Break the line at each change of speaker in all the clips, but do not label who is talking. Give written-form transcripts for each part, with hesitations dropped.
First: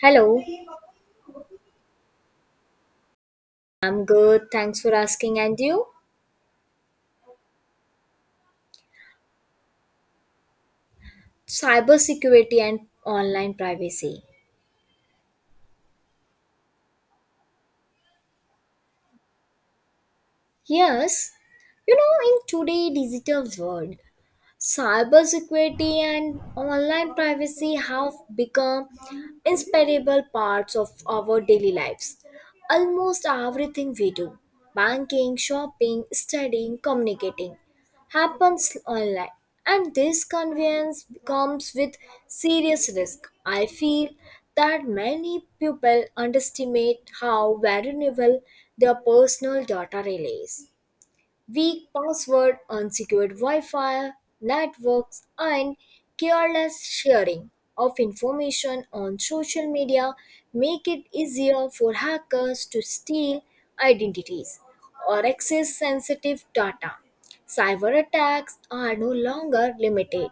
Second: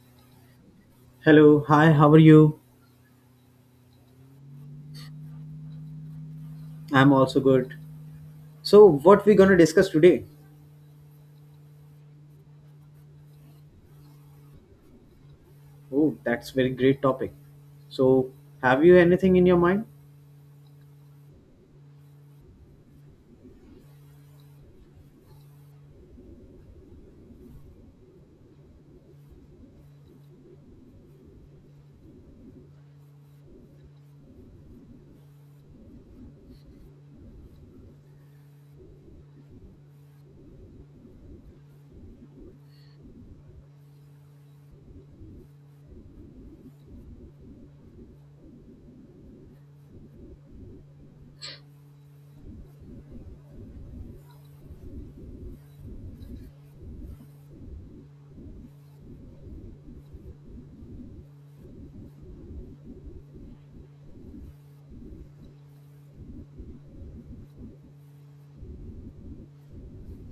Hello,
Hello, hi, how are you?
I'm good. Thanks for asking. And you?
I'm also good. So, what we gonna discuss today?
Cybersecurity and online privacy.
Oh, that's very great topic. So, have you anything in your mind?
Yes, you know, in today's digital world, cybersecurity and online privacy have become inseparable parts of our daily lives. Almost everything we do, banking, shopping, studying, communicating, happens online. And this convenience comes with serious risk. I feel that many people underestimate how vulnerable their personal data really is. Weak password, unsecured Wi Fi networks, and careless sharing of information on social media make it easier for hackers to steal identities or access sensitive data. Cyber attacks are no longer limited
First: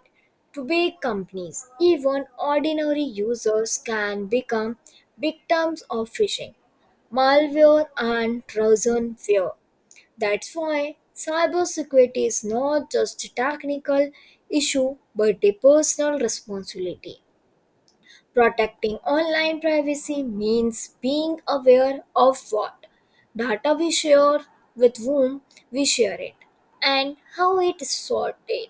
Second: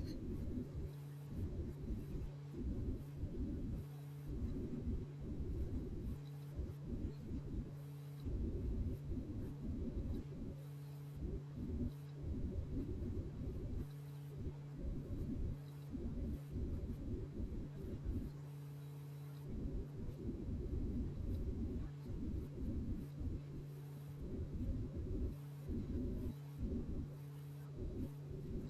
to big companies. Even ordinary users can become victims of phishing malware and Trojan fear. That's why cybersecurity is not just a technical issue but a personal responsibility. Protecting online privacy means being aware of what data we share, with whom we share it, and how it is sorted.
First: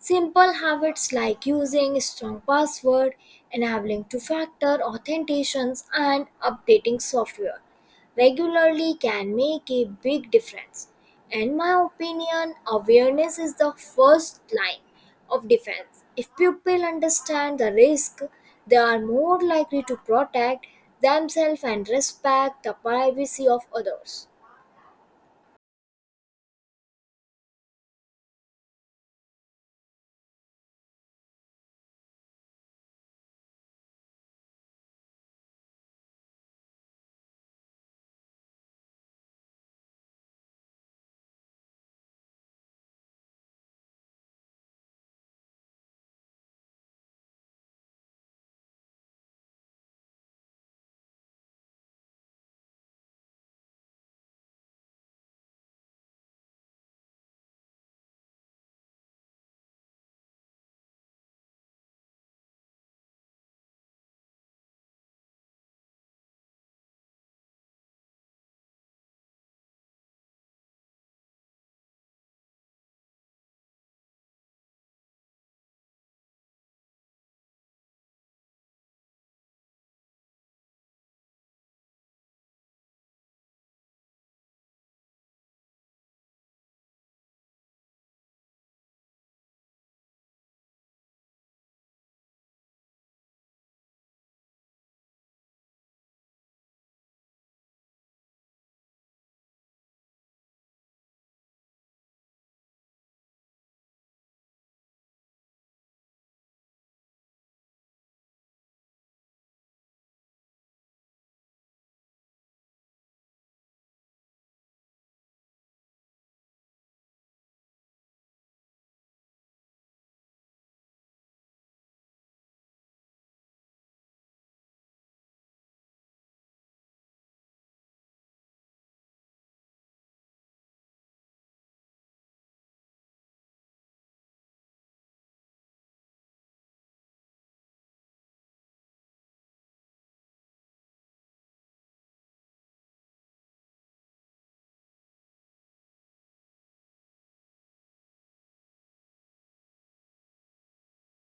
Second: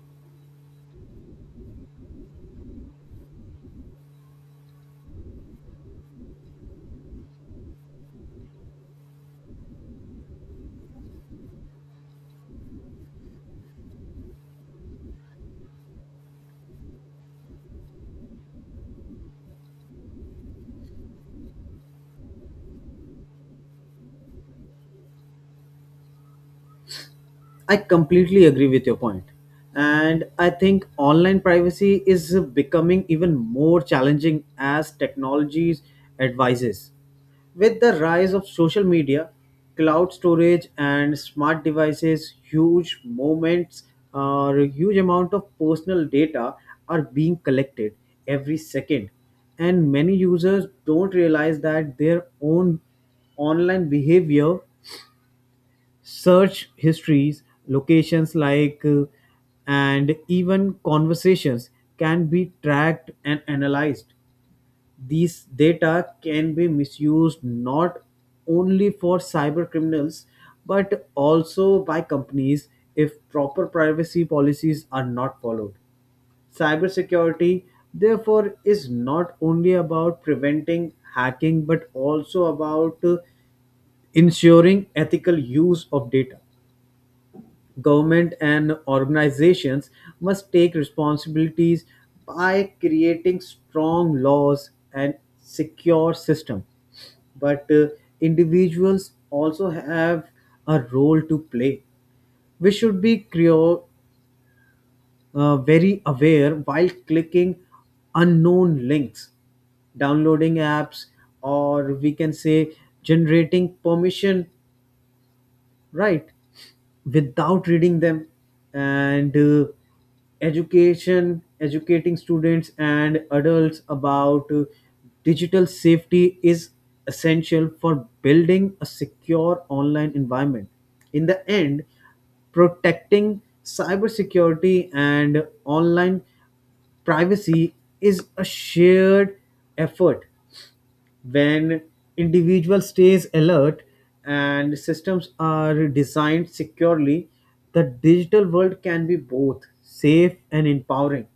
Simple habits like using strong password, enabling two-factor authentications, and updating software regularly can make a big difference. In my opinion, awareness is the first line of defense. If people understand the risk, they are more likely to protect themselves and respect the privacy of others.
I completely agree with your point. And I think online privacy is becoming even more challenging as technologies advises. With the rise of social media, cloud storage and smart devices, huge moments or huge amount of personal data are being collected every second. And many users don't realize that their own online behavior search histories, locations and even conversations can be tracked and analyzed. These data can be misused not only for cyber criminals but also by companies if proper privacy policies are not followed. Cybersecurity, therefore, is not only about preventing hacking but also about ensuring ethical use of data. Government and organizations must take responsibilities by creating strong laws and secure system. But individuals also have a role to play. We should be very aware while clicking unknown links downloading apps or we can say generating permission right without reading them and education educating students and adults about digital safety is essential for building a secure online environment in the end protecting cybersecurity and online privacy is a shared effort when individual stays alert and systems are designed securely the digital world can be both safe and empowering.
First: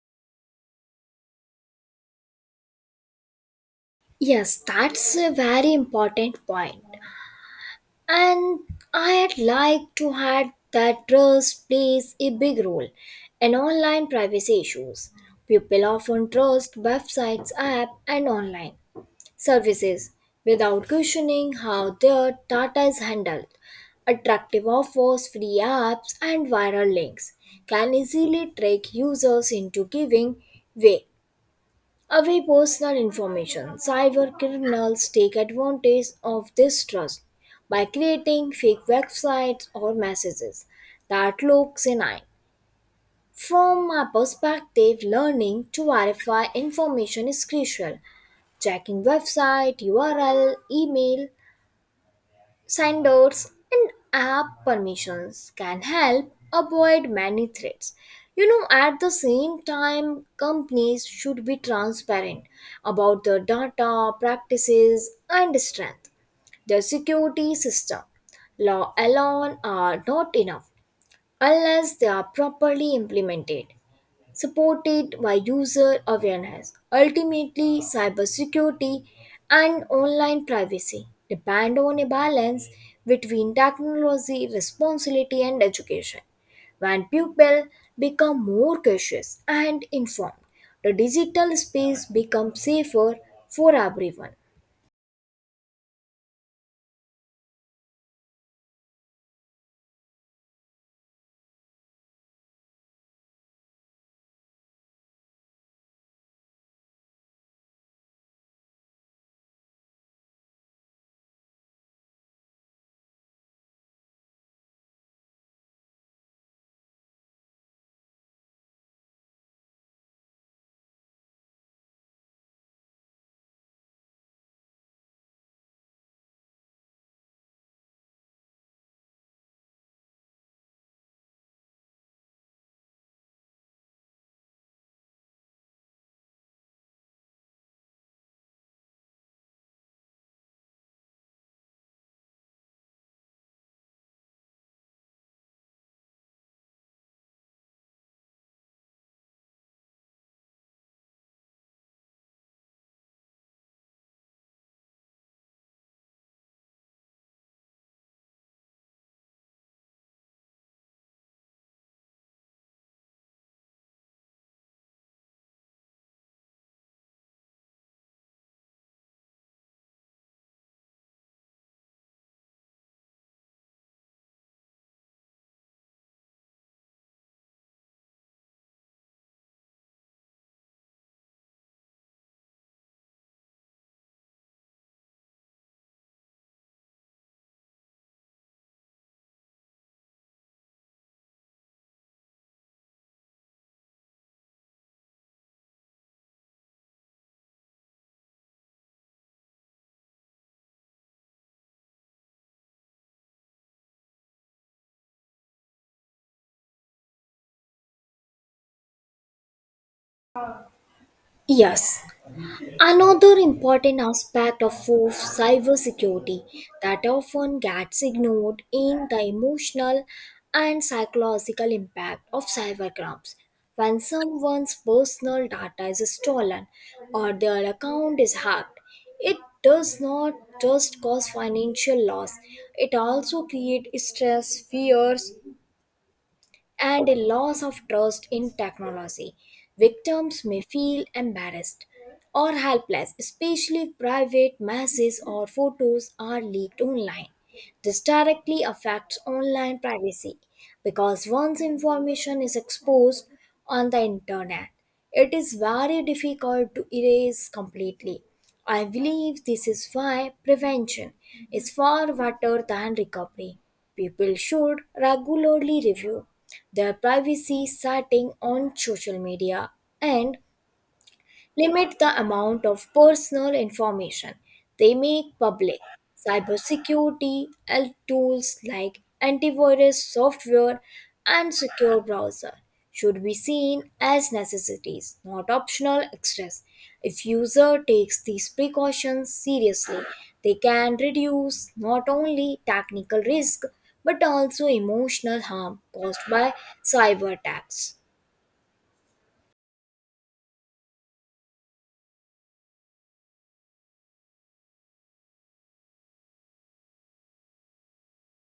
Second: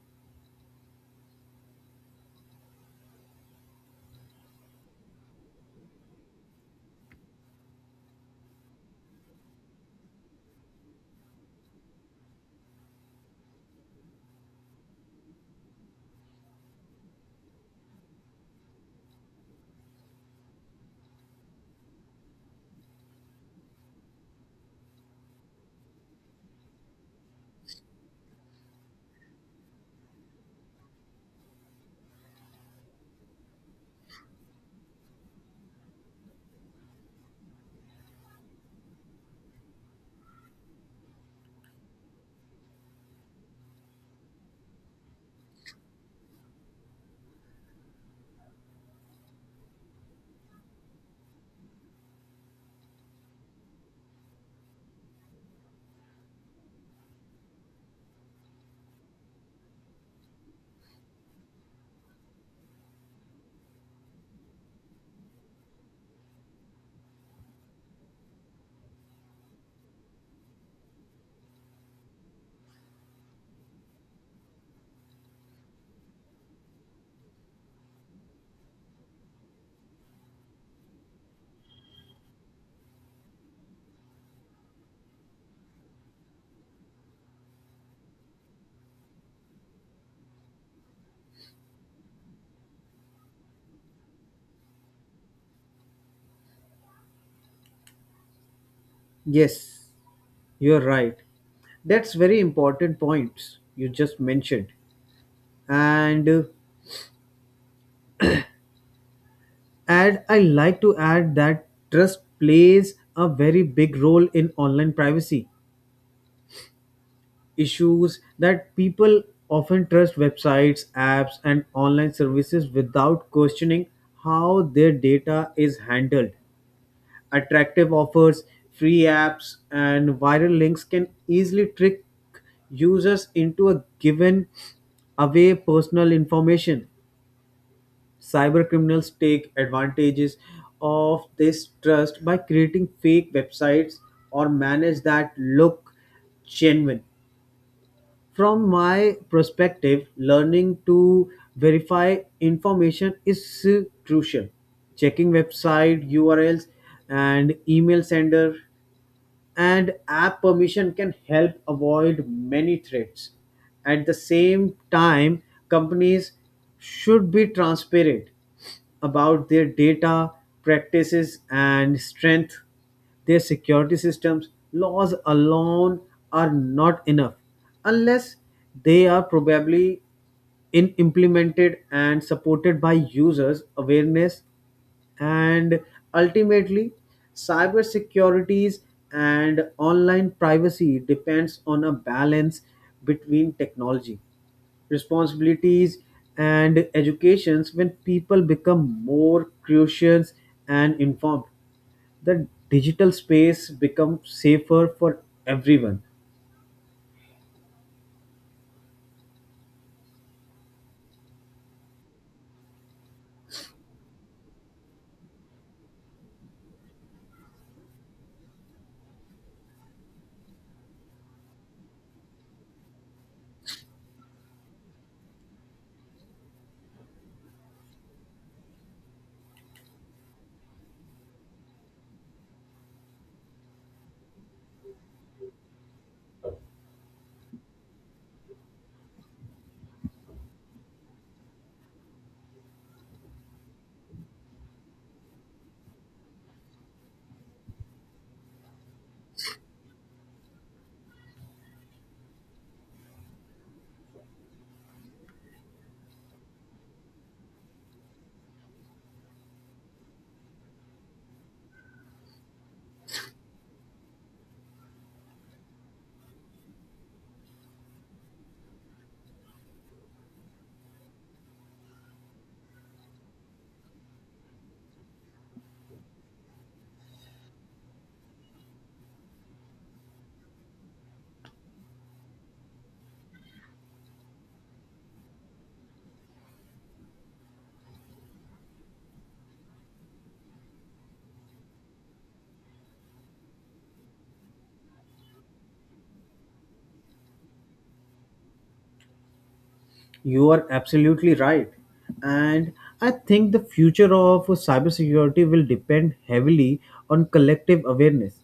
Yes, that's a very important point. And I'd like to add that trust plays a big role in online privacy issues. People often trust websites, apps, and online services without questioning how their data is handled. Attractive offers, free apps, and viral links can easily trick users into giving way away personal information. Cyber criminals take advantage of this trust by creating fake websites or messages that look genuine. From my perspective, learning to verify information is crucial. Checking website, URL, email, signboards and app permissions can help avoid many threats. You know, at the same time, companies should be transparent about their data, practices, and strength. Their security system, law alone, are not enough unless they are properly implemented supported by user awareness. Ultimately, cybersecurity and online privacy depend on a balance between technology, responsibility, and education. When people become more cautious and informed, the digital space becomes safer for everyone.
Yes, you're right. That's very important points you just mentioned. And add I like to add that trust plays a very big role in online privacy issues that people often trust websites, apps, and online services without questioning how their data is handled. Attractive offers, free apps, and viral links can easily trick users into a given away personal information. Cyber criminals take advantages of this trust by creating fake websites or manage that look genuine. From my perspective, learning to verify information is crucial. Checking website URLs and email sender and app permission can help avoid many threats. At the same time, companies should be transparent about their data, practices, and strength. Their security systems, laws alone are not enough unless they are probably in implemented and supported by users awareness and ultimately cyber securities and online privacy depends on a balance between technology responsibilities and educations when people become more curious and informed the digital space becomes safer for everyone.
Yes, another important aspect of cybersecurity that often gets ignored in the emotional and psychological impact of cybercrimes. When someone's personal data is stolen or their account is hacked, it does not just cause financial loss, it also creates stress, fears, and a loss of trust in technology. Victims may feel embarrassed or helpless, especially if private messages or photos are leaked online. This directly affects online privacy because once information is exposed on the internet, it is very difficult to erase completely. I believe this is why prevention is far better than recovery. People should regularly review their privacy setting on social media and limit the amount of personal information they make public. Cybersecurity and tools like antivirus software and secure browser should be seen as necessities, not optional extras. If user takes these precautions seriously, they can reduce not only technical risk but also emotional harm caused by cyber attacks.
You are absolutely right. And I think the future of cybersecurity will depend heavily on collective awareness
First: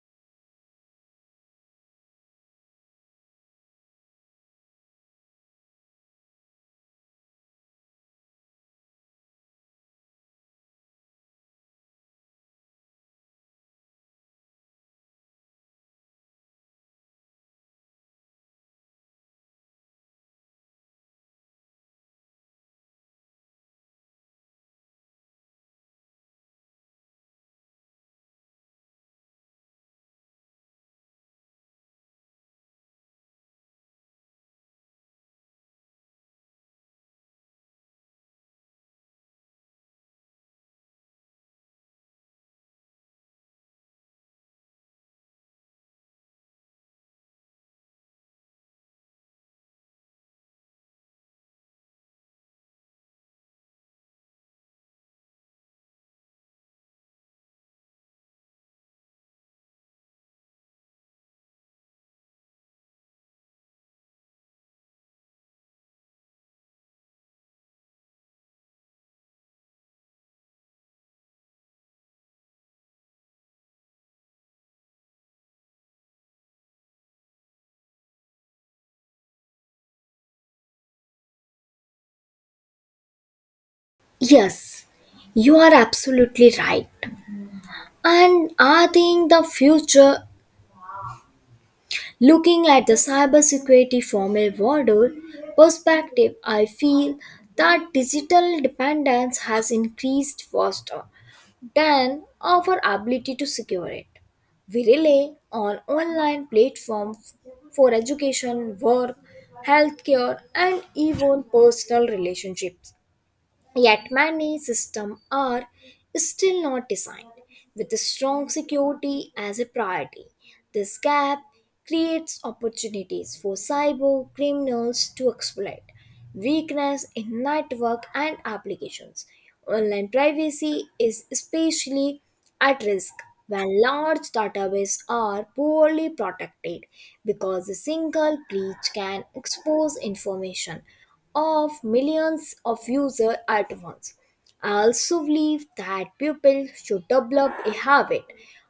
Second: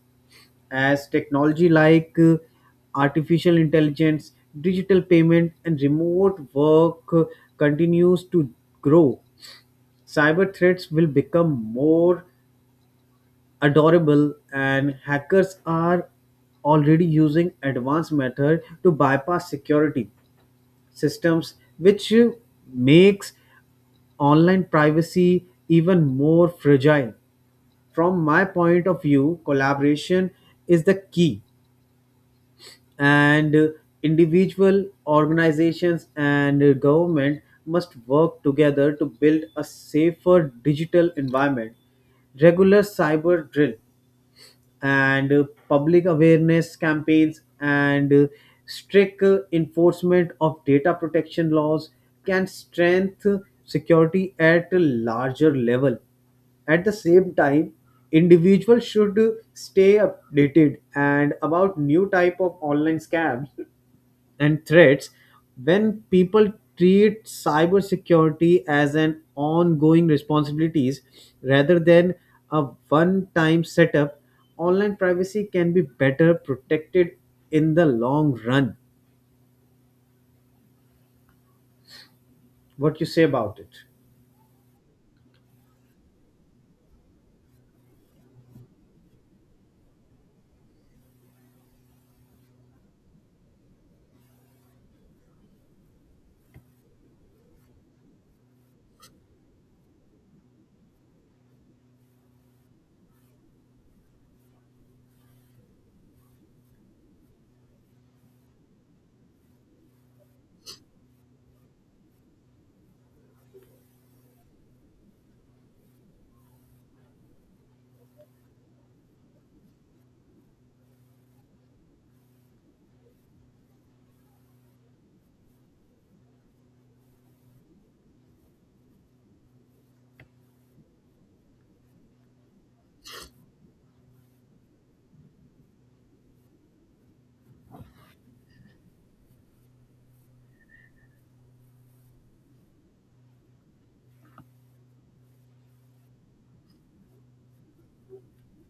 as technology like artificial intelligence, digital payment, and remote work continues to grow, cyber threats will become more adorable, and hackers are already using advanced method to bypass security systems, which makes online privacy even more fragile. From my point of view, collaboration is the key. And individual organizations and government must work together to build a safer digital environment. Regular cyber drill and public awareness campaigns and strict enforcement of data protection laws can strengthen security at a larger level. At the same time, individuals should stay updated and about new type of online scams and threats when people treat cybersecurity as an ongoing responsibilities rather than a one time setup online privacy can be better protected in the long run. What you say about it?
Yes, you are absolutely right. And I think the future, looking at the cybersecurity from a broader perspective, I feel that digital dependence has increased faster than our ability to secure it. We rely on online platforms for education, work, healthcare, and even personal relationships. Yet many systems are still not designed with a strong security as a priority. This gap creates opportunities for cyber criminals to exploit weakness in network and applications. Online privacy is especially at risk when large databases are poorly protected because a single breach can expose information of millions of users at once. I also believe that people should develop a habit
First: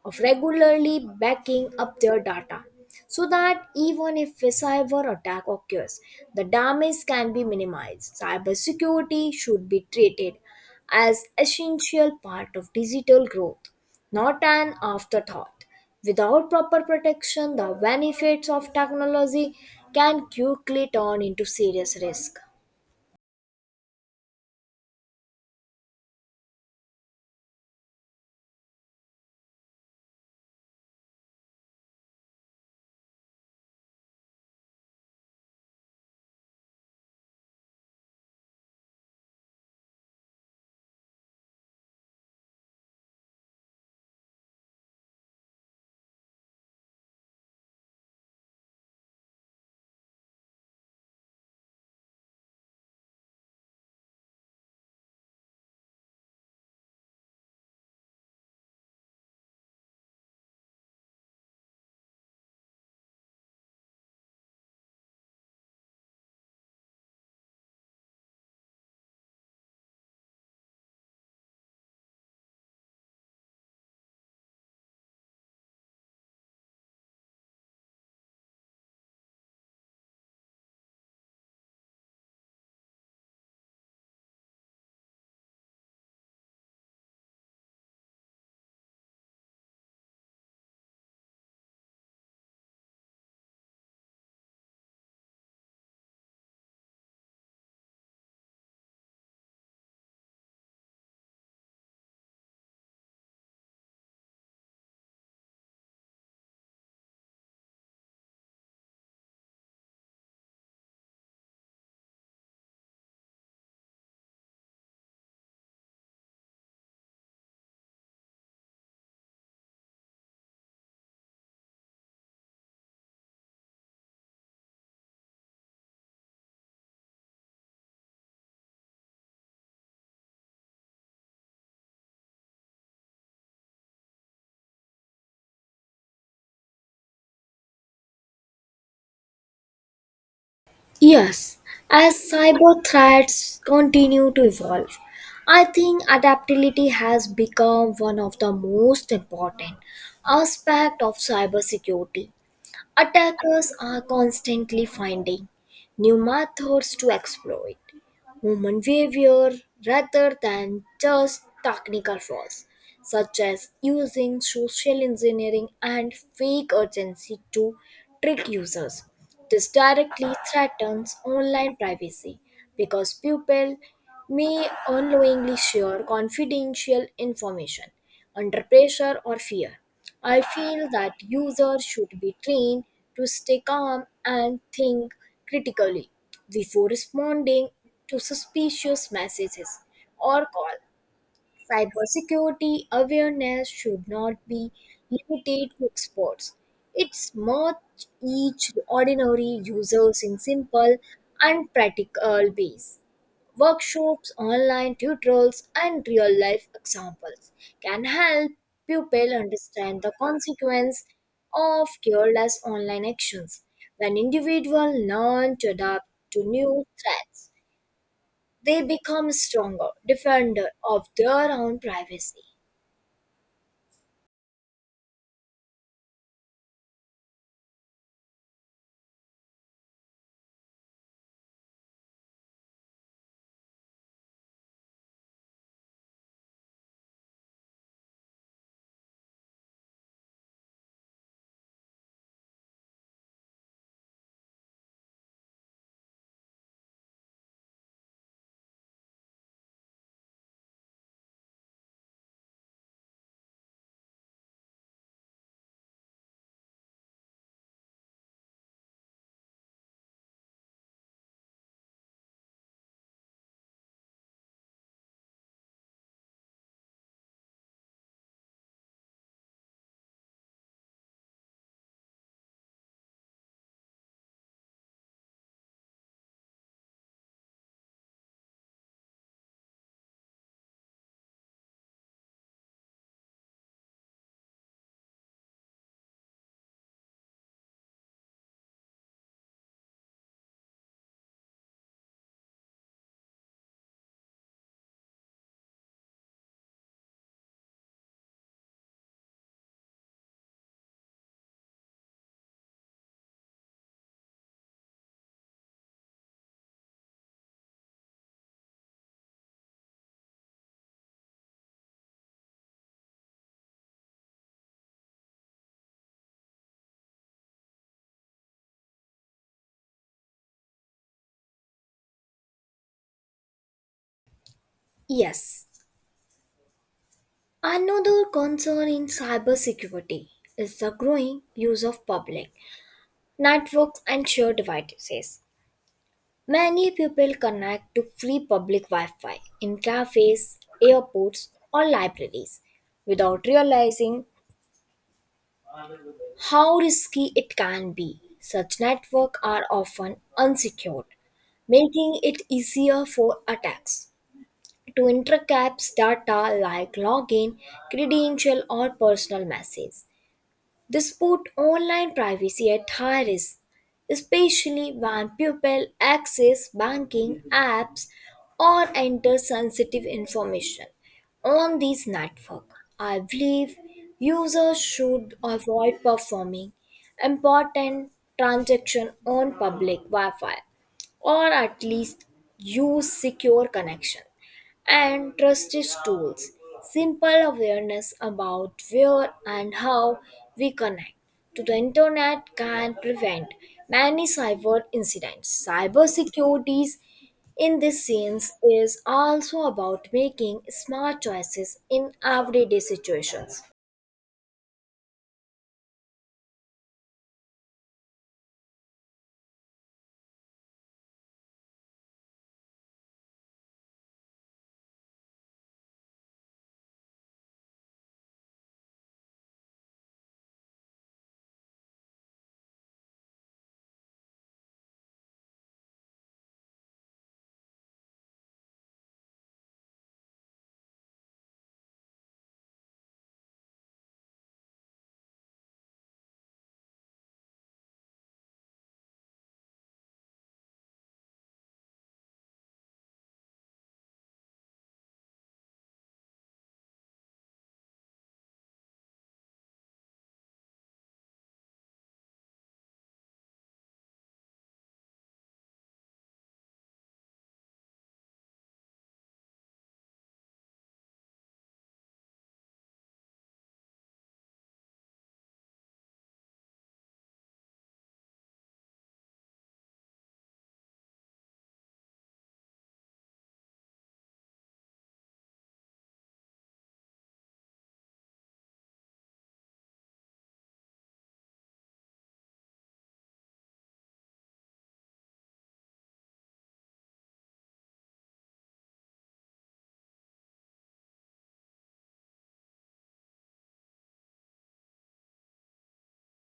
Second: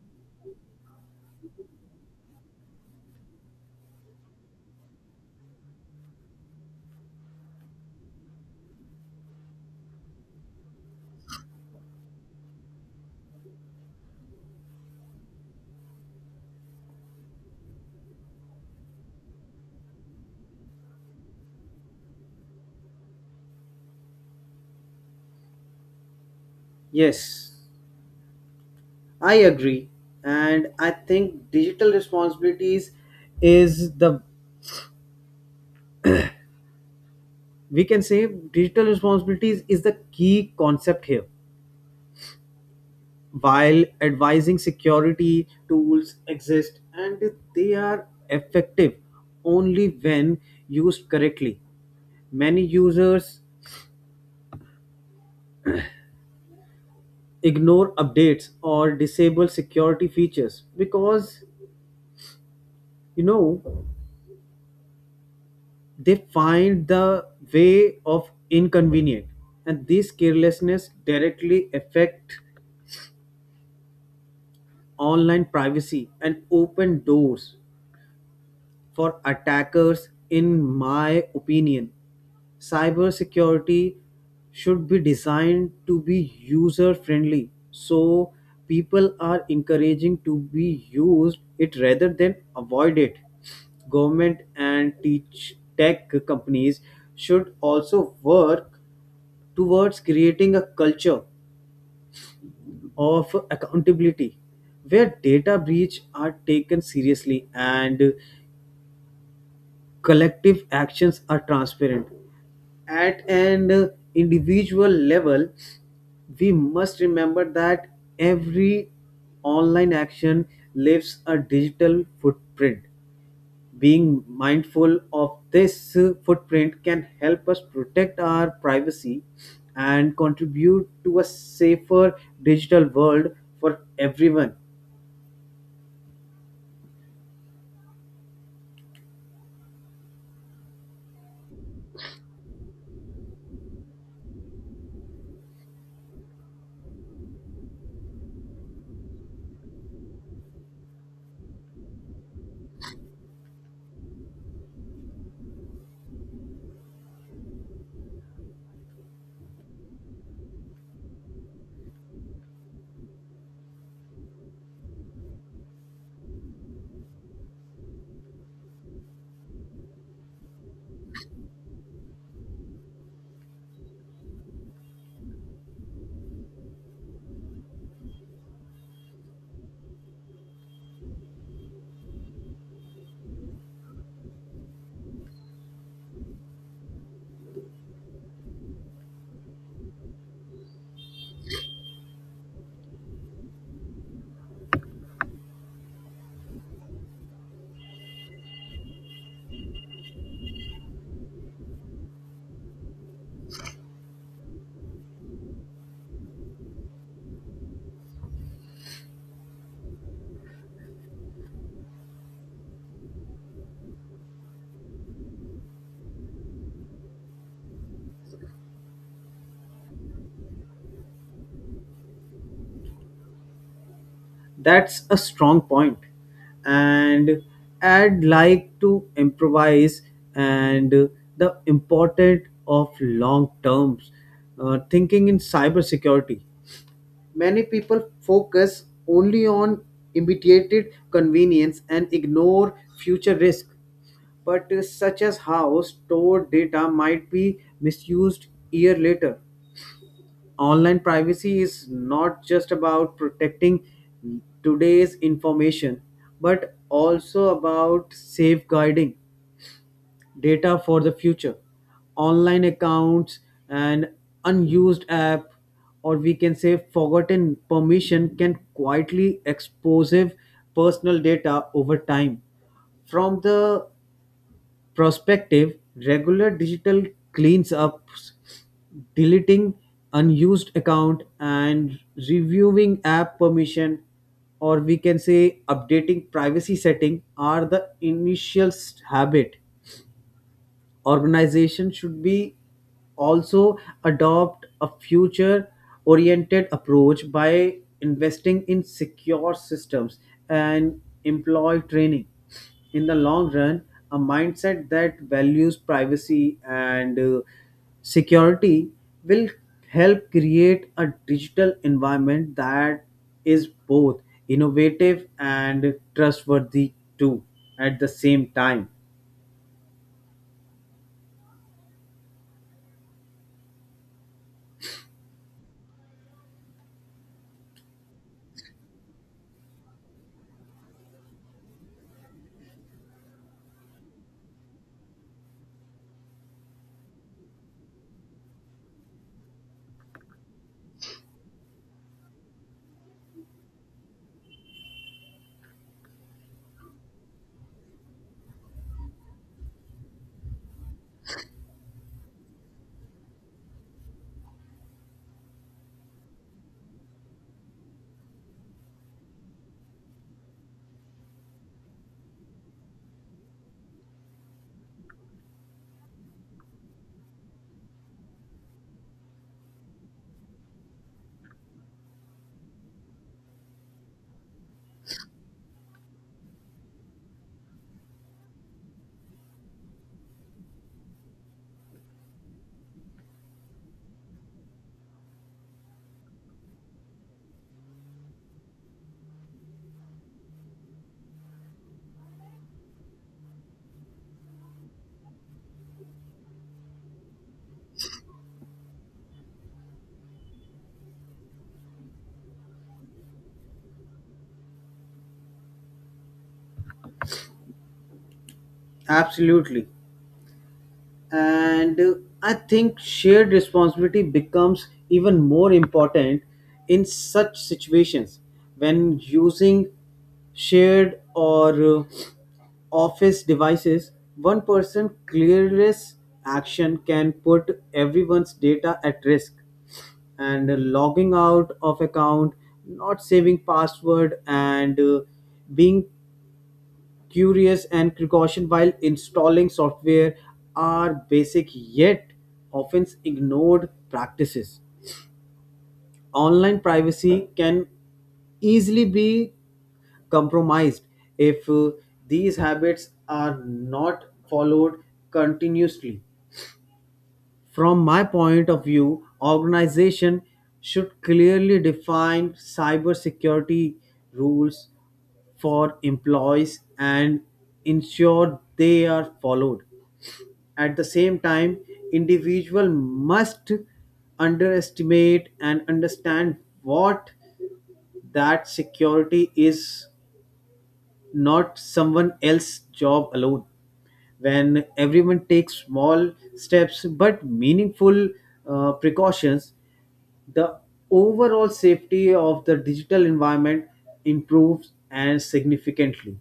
of regularly backing up their data so that even if a cyber attack occurs, the damage can be minimized. Cybersecurity should be treated as essential part of digital growth, not an afterthought. Without proper protection, the benefits of technology can quickly turn into serious risk.
Yes, I agree. And I think digital responsibilities is the, we can say digital responsibilities is the key concept here. While advising security tools exist and they are effective only when used correctly, many users ignore updates or disable security features because you know they find the way of inconvenient and this carelessness directly affect online privacy and open doors for attackers, in my opinion. Cybersecurity should be designed to be user friendly so people are encouraging to be used it rather than avoid it. Government and teach tech companies should also work towards creating a culture of accountability where data breach are taken seriously and collective actions are transparent. At an individual level, we must remember that every online action leaves a digital footprint. Being mindful of this footprint can help us protect our privacy and contribute to a safer digital world for everyone.
Yes, as cyber threats continue to evolve, I think adaptability has become one of the most important aspects of cybersecurity. Attackers are constantly finding new methods to exploit human behavior rather than just technical flaws, such as using social engineering and fake urgency to trick users. This directly threatens online privacy because people may unknowingly share confidential information under pressure or fear. I feel that users should be trained to stay calm and think critically before responding to suspicious messages or call. Cybersecurity awareness should not be limited to experts. It's much each ordinary users in simple and practical ways. Workshops, online tutorials, and real life examples can help pupils understand the consequence of careless online actions. When individuals learn to adapt to new threats, they become stronger defender of their own privacy.
That's a strong point. And I'd like to improvise and the importance of long terms thinking in cybersecurity. Many people focus only on immediate convenience and ignore future risk. But such as how stored data might be misused year later. Online privacy is not just about protecting today's information but also about safeguarding data for the future. Online accounts and unused app or we can say forgotten permission can quietly expose personal data over time. From the prospective, regular digital cleans-ups, deleting unused account and reviewing app permission or we can say updating privacy setting are the habit. Organization should be also adopt a future oriented approach by investing in secure systems and employee training in the long run. A mindset that values privacy and security will help create a digital environment that is both innovative and trustworthy too at the same time.
Yes. Another concern in cybersecurity is the growing use of public networks and shared devices. Many people connect to free public Wi Fi in cafes, airports, or libraries without realizing how risky it can be. Such networks are often unsecured, making it easier for attacks to intercept data like login, credential, or personal message. This put online privacy at high risk, especially when people access banking apps or enter sensitive information on these networks. I believe users should avoid performing important transactions on public Wi-Fi or at least use secure connection and trusted tools. Simple awareness about where and how we connect to the internet can prevent many cyber incidents. Cybersecurity in this sense is also about making smart choices in everyday situations.
Absolutely. And I think shared responsibility becomes even more important in such situations. When using shared or uh, office devices, one person careless action can put everyone's data at risk. And logging out of account, not saving password, and being curious and precaution while installing software are basic yet often ignored practices. Online privacy can easily be compromised if these habits are not followed continuously. From my point of view, organization should clearly define cybersecurity rules for employees and ensure they are followed. At the same time, individual must underestimate and understand what that security is not someone else's job alone. When everyone takes small steps but meaningful precautions, the overall safety of the digital environment improves and significantly.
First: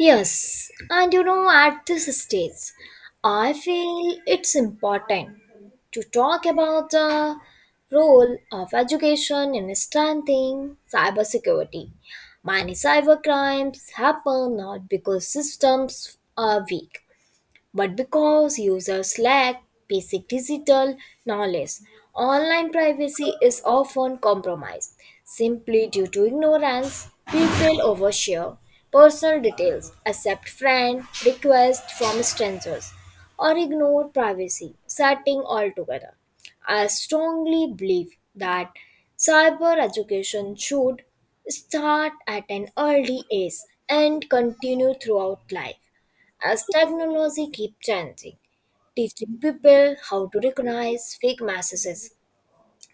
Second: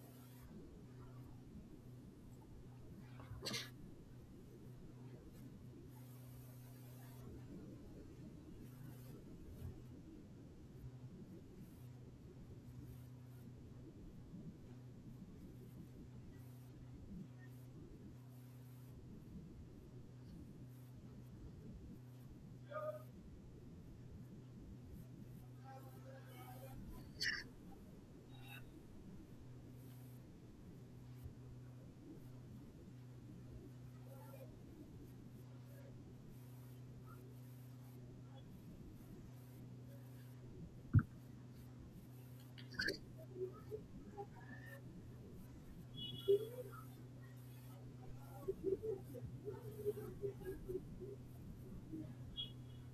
Yes, and you know, at this stage, I feel it's important to talk about the role of education in strengthening cybersecurity. Many cybercrimes happen not because systems are weak, but because users lack basic digital knowledge. Online privacy is often compromised. Simply due to ignorance, people overshare personal details, accept friend requests from strangers, or ignore privacy setting altogether. I strongly believe that cyber education should start at an early age and continue throughout life as technology keeps changing, teaching people how to recognize fake messages,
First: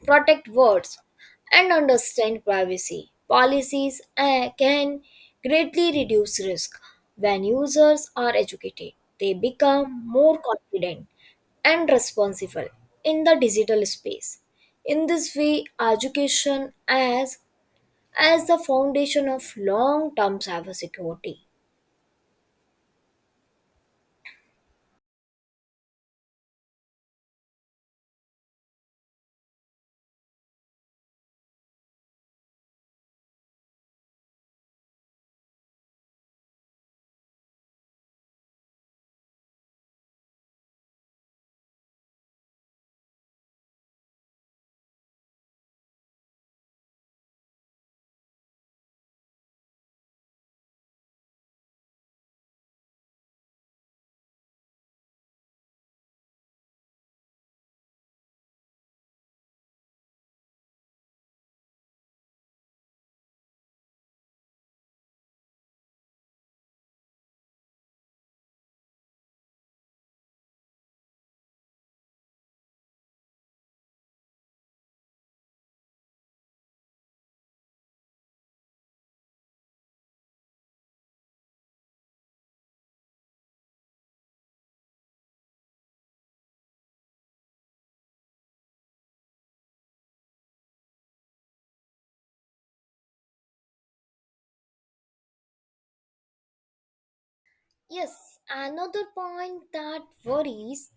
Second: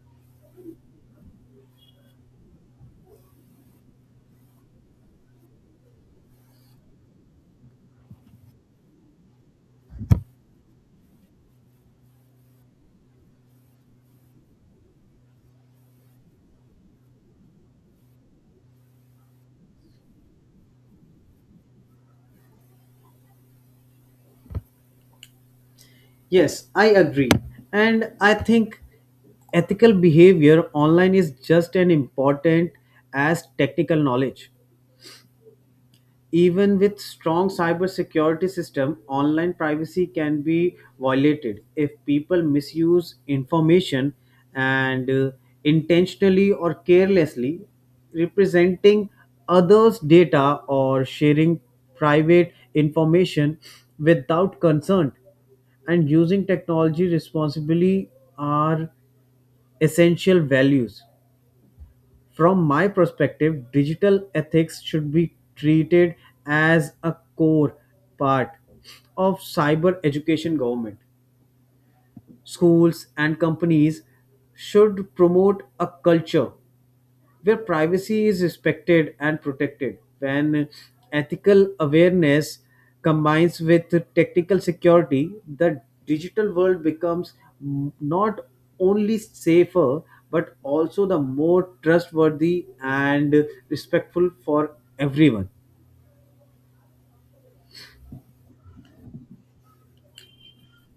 protect words, and understand privacy policies can greatly reduce risk. When users are educated, they become more confident and responsible in the digital space. In this way, education as the foundation of long-term cybersecurity.
Yes, I agree. And I think ethical behavior online is just as important as technical knowledge. Even with strong cybersecurity system, online privacy can be violated if people misuse information and intentionally or carelessly representing others' data or sharing private information without consent and using technology responsibly are essential values. From my perspective, digital ethics should be treated as a core part of cyber education government. Schools and companies should promote a culture where privacy is respected and protected, when ethical awareness combines with technical security, the digital world becomes not only safer but also the more trustworthy and respectful for everyone.
Yes, another point that worries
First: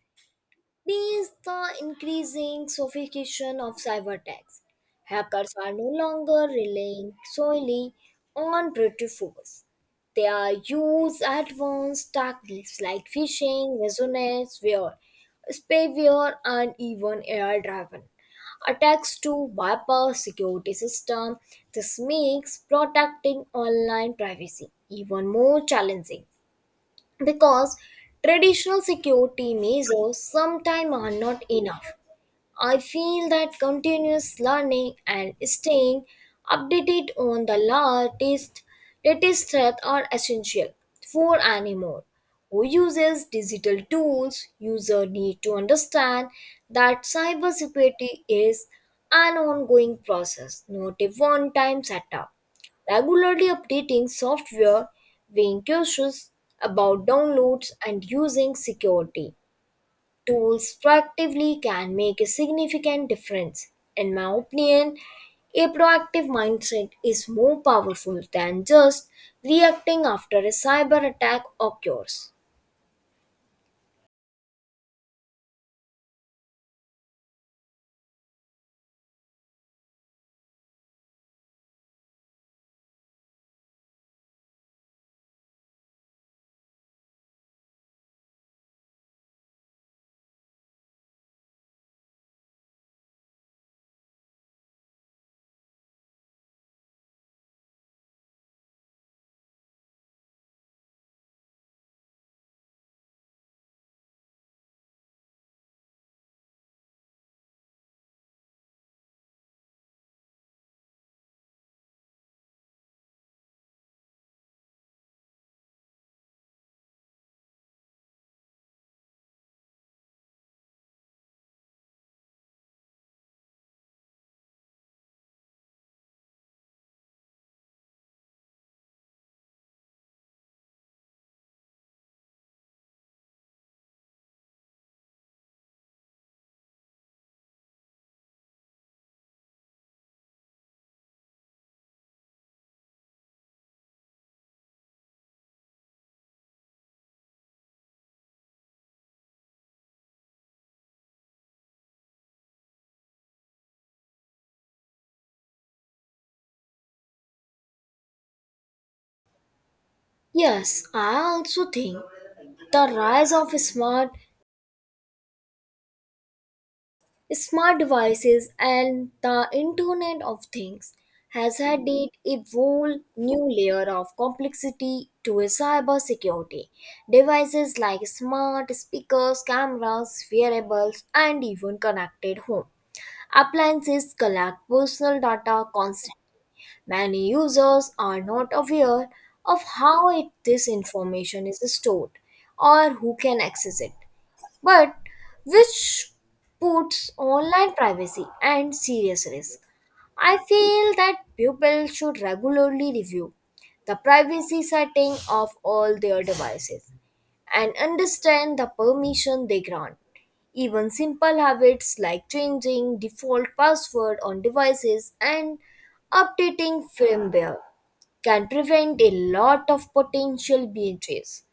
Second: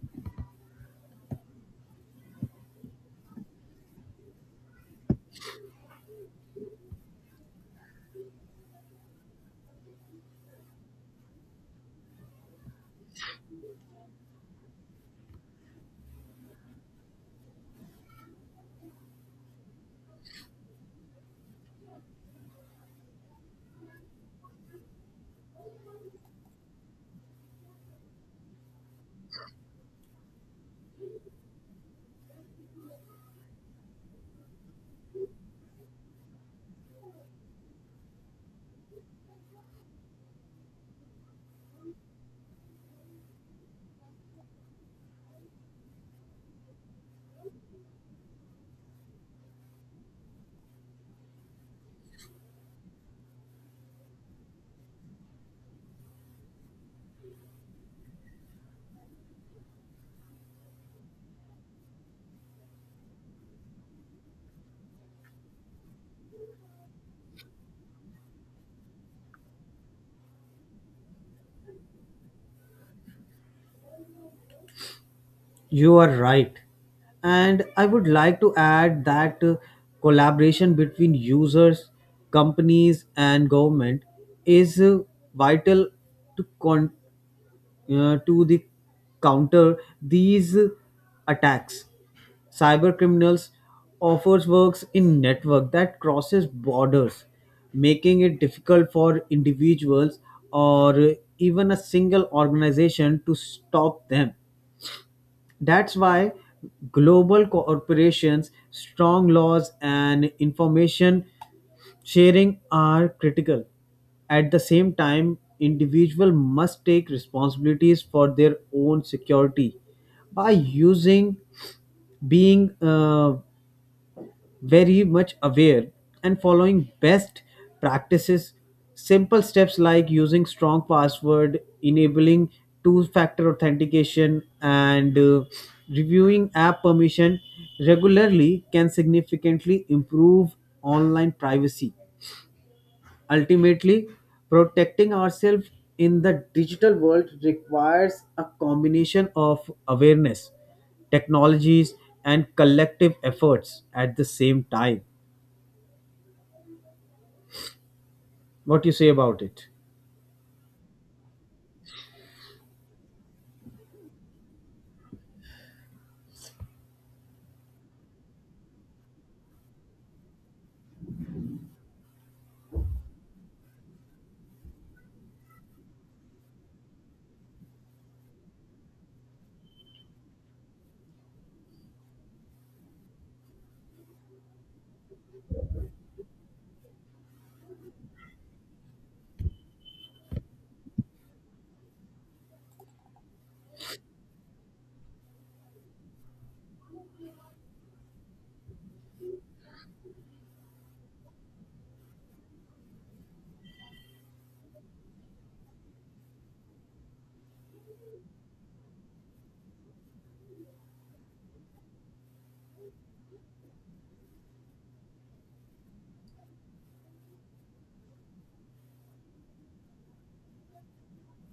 me is the increasing sophistication of cyberattacks. Hackers are no longer relying solely on brute force. They are use advanced tactics like phishing, ransomware, spyware, and even AI-driven attacks to bypass security system. This makes protecting online privacy even more challenging because traditional security measures sometimes are not enough. I feel that continuous learning and staying updated on the latest threats are essential for anyone who uses digital tools. User need to understand that cybersecurity is an ongoing process, not a one-time setup. Regularly updating software, being cautious about downloads and using security tools proactively can make a significant difference. In my opinion, a proactive mindset is more powerful than just reacting after a cyber attack occurs.
You are right. And I would like to add that collaboration between users, companies, and government is vital to con. To the counter these attacks. Cyber criminals offers works in network that crosses borders, making it difficult for individuals or even a single organization to stop them. That's why global corporations, strong laws, and information sharing are critical. At the same time, individuals must take responsibilities for their own security by using being very much aware and following best practices. Simple steps like using strong password, enabling two factor authentication, and reviewing app permission regularly can significantly improve online privacy. Ultimately, protecting ourselves in the digital world requires a combination of awareness, technologies, and collective efforts at the same time. What you say about it?
Yes, I also think the rise of smart devices and the Internet of Things has added a whole new layer of complexity to cybersecurity. Devices like smart speakers, cameras, wearables, and even connected home appliances collect personal data constantly. Many users are not aware of how it, this information is stored or who can access it but which puts online privacy and serious risk. I feel that people should regularly review the privacy setting of all their devices and understand the permission they grant. Even simple habits like changing default password on devices and updating firmware can prevent a lot of potential breaches.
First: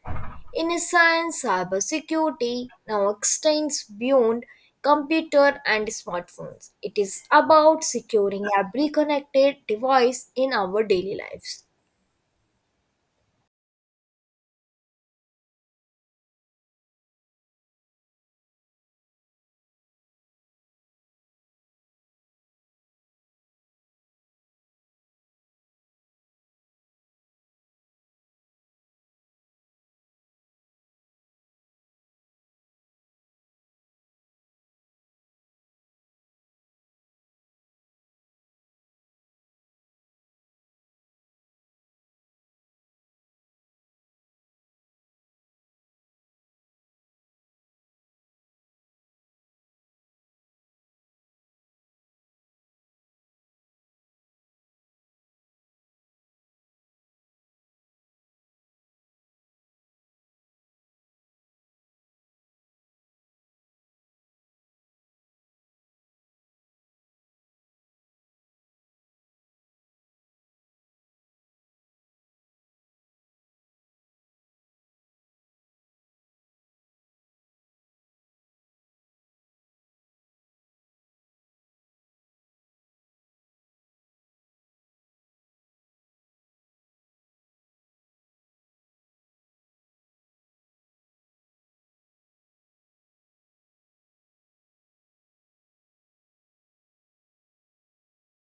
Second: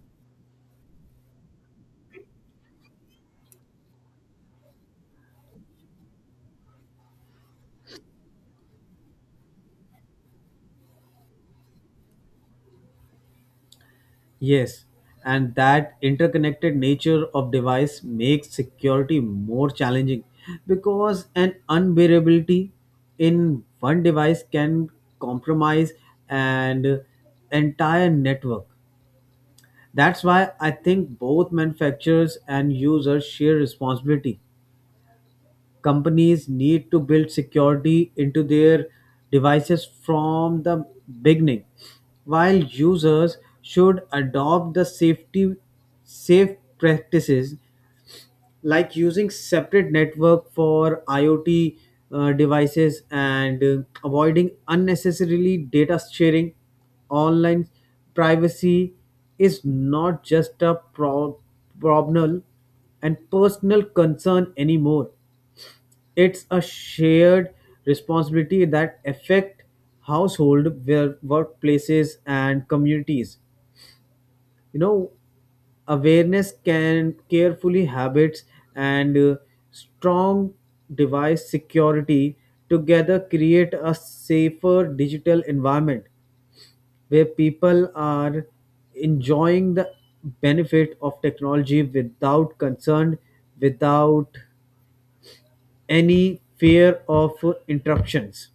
In science, cybersecurity now extends beyond computer and smartphones. It is about securing every connected device in our daily lives.
Yes, and that interconnected nature of device makes security more challenging because an unbearability in one device can compromise an entire network. That's why I think both manufacturers and users share responsibility. Companies need to build security into their devices from the beginning while users should adopt the safe practices like using separate network for iot devices and avoiding unnecessarily data sharing. Online privacy is not just a problem and personal concern anymore. It's a shared responsibility that affect household, where workplaces and communities. You know, awareness can carefully habits and strong device security together create a safer digital environment where people are enjoying the benefit of technology without concern without any fear of interruptions.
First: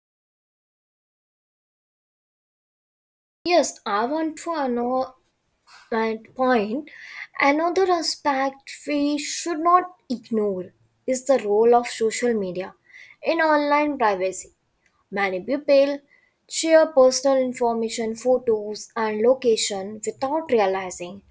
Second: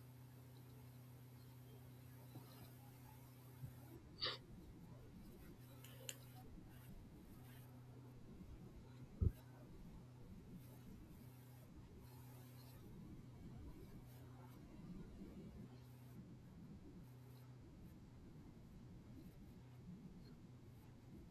Yes, I want to know and point another aspect we should not ignore is the role of social media in online privacy. Many people share personal information, photos, and location without realizing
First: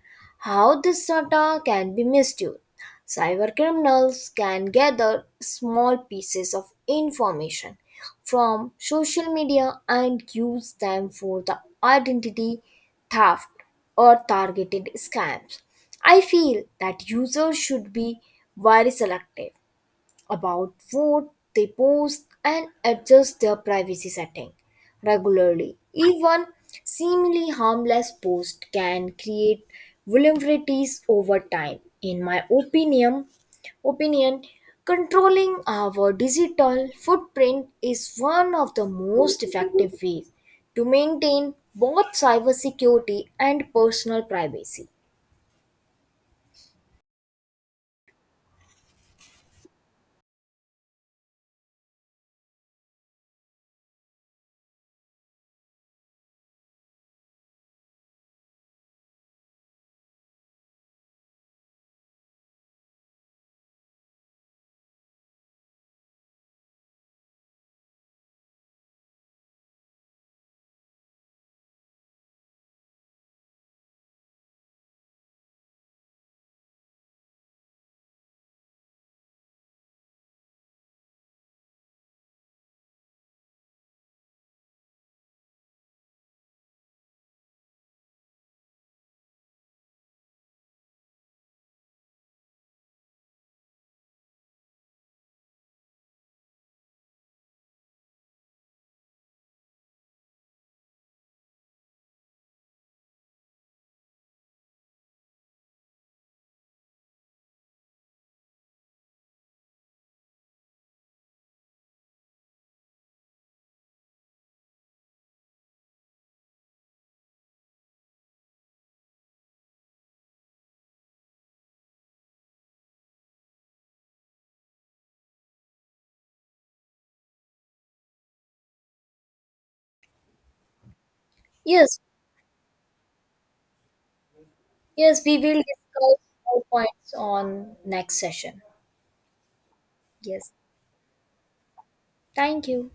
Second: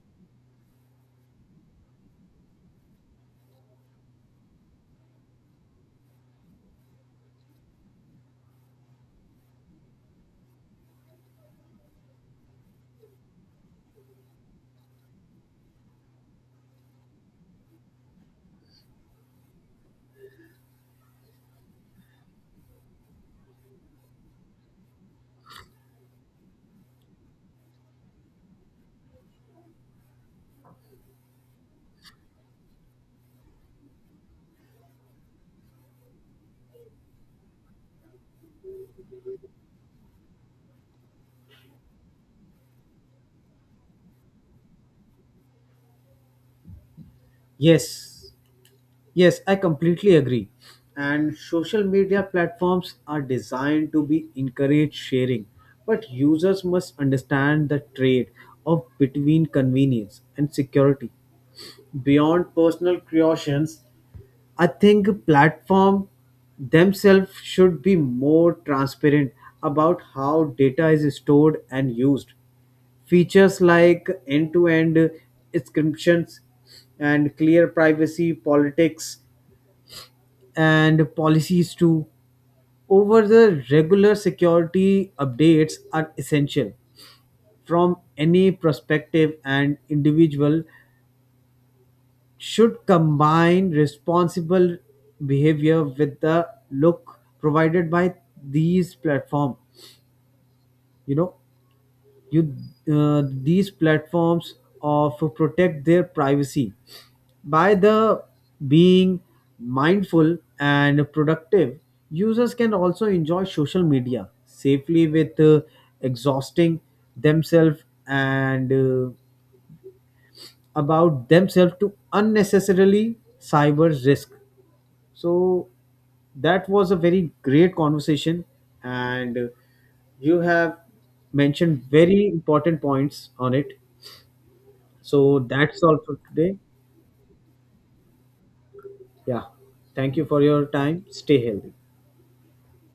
how this data can be misused. Cyber criminals can gather small pieces of information from social media and use them for the identity theft or targeted scams. I feel that users should be very selective about what they post and adjust their privacy setting regularly. Even seemingly harmless posts can create vulnerabilities over time. In my opinion, controlling our digital footprint is one of the most effective ways to maintain both cybersecurity and personal privacy.
Yes, yes, I completely agree. And social media platforms are designed to be encourage sharing, but users must understand the trade off between convenience and security. Beyond personal creations, I think platform themselves should be more transparent about how data is stored and used. Features like end-to-end encryptions and clear privacy politics and policies too, over the regular security updates are essential from any perspective and individual should combine responsible behavior with the look provided by these platforms. You know you These platforms of protect their privacy by the being mindful and productive users can also enjoy social media safely with exhausting themselves and about themselves to unnecessarily cyber risk. So that was a very great conversation. And you have mentioned
Yes,
very important points on it.
yes, we
So
will
that's all
discuss
for today.
more points on next session.
Yeah. Thank you for
Yes.
your time. Stay healthy.
Thank you.